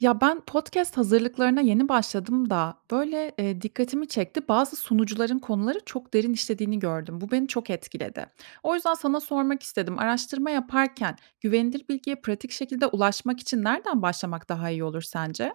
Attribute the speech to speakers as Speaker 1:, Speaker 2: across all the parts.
Speaker 1: Ya, ben podcast hazırlıklarına yeni başladım da, böyle, dikkatimi çekti. Bazı sunucuların konuları çok derin işlediğini gördüm. Bu beni çok etkiledi. O yüzden sana sormak istedim. Araştırma yaparken güvenilir bilgiye pratik şekilde ulaşmak için nereden başlamak daha iyi olur sence?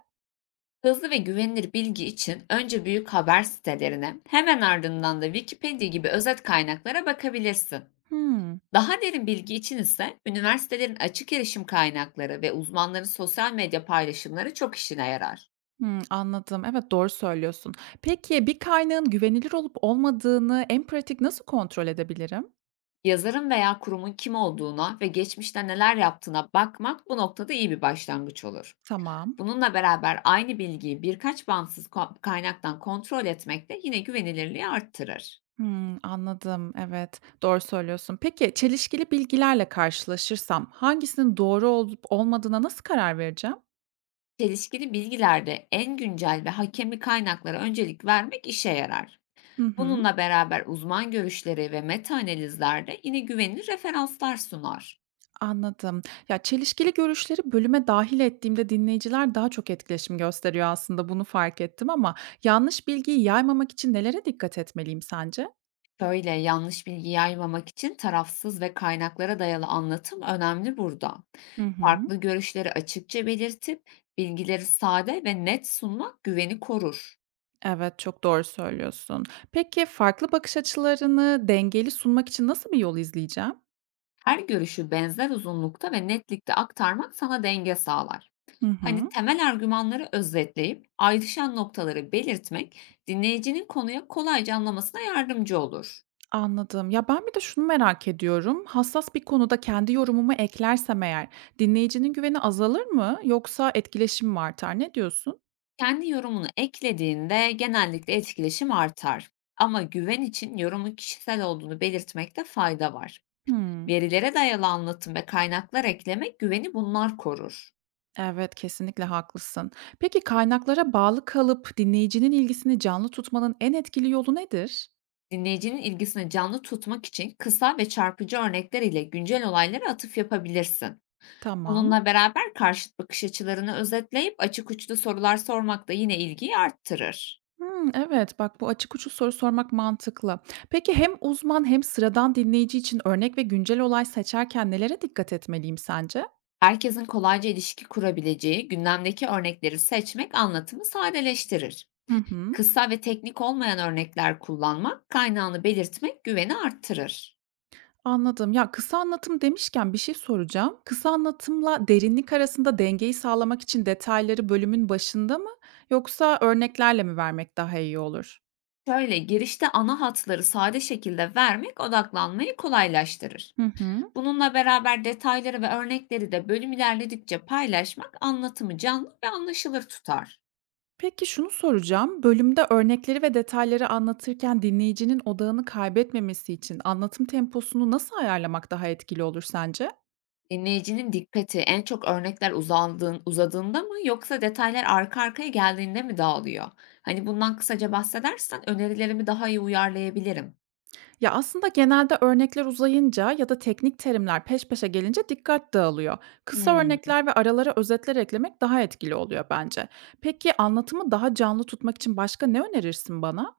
Speaker 2: Hızlı ve güvenilir bilgi için önce büyük haber sitelerine, hemen ardından da Wikipedia gibi özet kaynaklara bakabilirsin.
Speaker 1: Hımm.
Speaker 2: Daha derin bilgi için ise üniversitelerin açık erişim kaynakları ve uzmanların sosyal medya paylaşımları çok işine yarar.
Speaker 1: Hımm, anladım. Evet, doğru söylüyorsun. Peki bir kaynağın güvenilir olup olmadığını en pratik nasıl kontrol edebilirim?
Speaker 2: Yazarın veya kurumun kim olduğuna ve geçmişte neler yaptığına bakmak bu noktada iyi bir başlangıç olur.
Speaker 1: Tamam.
Speaker 2: Bununla beraber aynı bilgiyi birkaç bağımsız kaynaktan kontrol etmek de yine güvenilirliği arttırır.
Speaker 1: Hımm, anladım. Evet, doğru söylüyorsun. Peki, çelişkili bilgilerle karşılaşırsam hangisinin doğru olup olmadığına nasıl karar vereceğim?
Speaker 2: Çelişkili bilgilerde en güncel ve hakemli kaynaklara öncelik vermek işe yarar.
Speaker 1: Hı hı,
Speaker 2: Bununla beraber uzman görüşleri ve metaanalizler de yine güvenilir referanslar sunar.
Speaker 1: anladım. Ya, çelişkili görüşleri bölüme dâhil ettiğimde dinleyiciler daha çok etkileşim gösteriyor aslında, bunu fark ettim ama yanlış bilgiyi yaymamak için nelere dikkat etmeliyim sence?
Speaker 2: Şöyle yanlış bilgi yaymamak için tarafsız ve kaynaklara dayalı anlatım önemli burada.
Speaker 1: Hı hı.
Speaker 2: Farklı görüşleri açıkça belirtip bilgileri sade ve net sunmak güveni korur.
Speaker 1: Evet, çok doğru söylüyorsun. Peki, farklı bakış açılarını dengeli sunmak için nasıl bir yol izleyeceğim?
Speaker 2: Her görüşü benzer uzunlukta ve netlikte aktarmak sana denge sağlar.
Speaker 1: Hı
Speaker 2: Hani,
Speaker 1: hı.
Speaker 2: temel argümanları özetleyip ayrışan noktaları belirtmek dinleyicinin konuya kolayca anlamasına yardımcı olur.
Speaker 1: Anladım. Ya, ben bir de şunu merak ediyorum. Hassas bir konuda kendi yorumumu eklersem eğer dinleyicinin güveni azalır mı yoksa etkileşim mi artar? Ne diyorsun?
Speaker 2: Kendi yorumunu eklediğinde genellikle etkileşim artar. Ama güven için yorumun kişisel olduğunu belirtmekte fayda var.
Speaker 1: Hımm.
Speaker 2: Verilere dayalı anlatım ve kaynaklar eklemek güveni bunlar korur.
Speaker 1: Evet, kesinlikle haklısın. Peki kaynaklara bağlı kalıp dinleyicinin ilgisini canlı tutmanın en etkili yolu nedir?
Speaker 2: Dinleyicinin ilgisini canlı tutmak için kısa ve çarpıcı örnekler ile güncel olaylara atıf yapabilirsin.
Speaker 1: Tamam.
Speaker 2: Bununla beraber karşıt bakış açılarını özetleyip açık uçlu sorular sormak da yine ilgiyi arttırır.
Speaker 1: Hımm, evet, bak bu açık uçlu soru sormak mantıklı. Peki hem uzman hem sıradan dinleyici için örnek ve güncel olay seçerken nelere dikkat etmeliyim sence?
Speaker 2: Herkesin kolayca ilişki kurabileceği gündemdeki örnekleri seçmek anlatımı sadeleştirir.
Speaker 1: Hı hı.
Speaker 2: Kısa ve teknik olmayan örnekler kullanmak, kaynağını belirtmek güveni arttırır.
Speaker 1: Anladım. Ya, kısa anlatım demişken bir şey soracağım. Kısa anlatımla derinlik arasında dengeyi sağlamak için detayları bölümün başında mı yoksa örneklerle mi vermek daha iyi olur?
Speaker 2: Şöyle girişte ana hatları sade şekilde vermek odaklanmayı kolaylaştırır.
Speaker 1: Hı hı.
Speaker 2: Bununla beraber detayları ve örnekleri de bölüm ilerledikçe paylaşmak anlatımı canlı ve anlaşılır tutar.
Speaker 1: Peki şunu soracağım. Bölümde örnekleri ve detayları anlatırken dinleyicinin odağını kaybetmemesi için anlatım temposunu nasıl ayarlamak daha etkili olur sence?
Speaker 2: Dinleyicinin dikkati en çok örnekler uzadığında mı yoksa detaylar arka arkaya geldiğinde mi dağılıyor? Hani, bundan kısaca bahsedersen önerilerimi daha iyi uyarlayabilirim.
Speaker 1: Ya, aslında genelde örnekler uzayınca ya da teknik terimler peş peşe gelince dikkat dağılıyor. Kısa
Speaker 2: Hımm.
Speaker 1: örnekler ve aralara özetler eklemek daha etkili oluyor bence. Peki anlatımı daha canlı tutmak için başka ne önerirsin bana?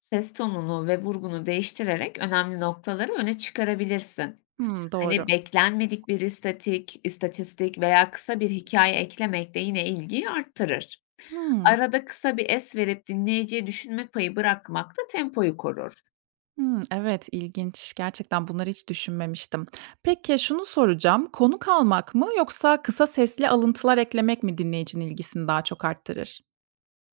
Speaker 2: Ses tonunu ve vurgunu değiştirerek önemli noktaları öne çıkarabilirsin.
Speaker 1: Hımm,
Speaker 2: Hani,
Speaker 1: doğru.
Speaker 2: beklenmedik bir istatistik veya kısa bir hikaye eklemek de yine ilgiyi arttırır.
Speaker 1: Hımm,
Speaker 2: Arada kısa bir es verip dinleyiciye düşünme payı bırakmak da tempoyu korur.
Speaker 1: hımm, evet, ilginç. Gerçekten bunları hiç düşünmemiştim. Peki şunu soracağım, konuk almak mı yoksa kısa sesli alıntılar eklemek mi dinleyicinin ilgisini daha çok arttırır?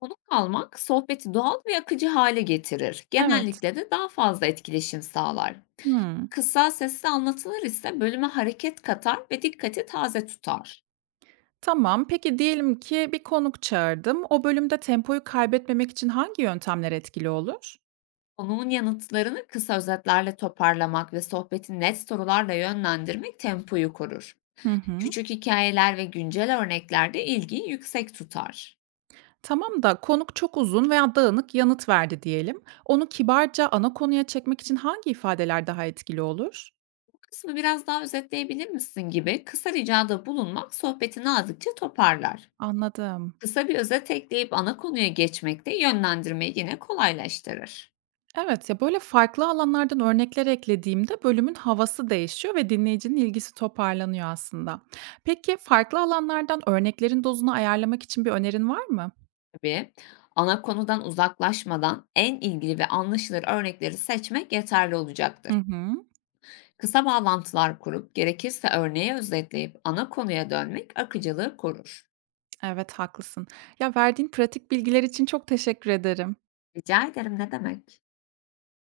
Speaker 2: Konuk kalmak sohbeti doğal ve akıcı hale getirir.
Speaker 1: Evet.
Speaker 2: Genellikle de daha fazla etkileşim sağlar.
Speaker 1: Hımm.
Speaker 2: Kısa sesli anlatılır ise bölüme hareket katar ve dikkati taze tutar.
Speaker 1: Tamam. Peki diyelim ki bir konuk çağırdım. O bölümde tempoyu kaybetmemek için hangi yöntemler etkili olur?
Speaker 2: Konuğun yanıtlarını kısa özetlerle toparlamak ve sohbeti net sorularla yönlendirmek tempoyu korur.
Speaker 1: Hı hı.
Speaker 2: Küçük hikayeler ve güncel örnekler de ilgiyi yüksek tutar.
Speaker 1: Tamam da konuk çok uzun veya dağınık yanıt verdi diyelim. Onu kibarca ana konuya çekmek için hangi ifadeler daha etkili olur?
Speaker 2: "Bu kısmı biraz daha özetleyebilir misin?" gibi kısa ricada bulunmak sohbeti nazikçe toparlar.
Speaker 1: Anladım.
Speaker 2: Kısa bir özet ekleyip ana konuya geçmek de yönlendirmeyi yine kolaylaştırır.
Speaker 1: Evet ya böyle farklı alanlardan örnekler eklediğimde bölümün havası değişiyor ve dinleyicinin ilgisi toparlanıyor aslında. Peki farklı alanlardan örneklerin dozunu ayarlamak için bir önerin var mı?
Speaker 2: Tabii, ana konudan uzaklaşmadan en ilgili ve anlaşılır örnekleri seçmek yeterli olacaktır.
Speaker 1: Hı hı.
Speaker 2: Kısa bağlantılar kurup gerekirse örneği özetleyip ana konuya dönmek akıcılığı korur.
Speaker 1: Evet, haklısın. Ya, verdiğin pratik bilgiler için çok teşekkür ederim.
Speaker 2: Rica ederim, ne demek?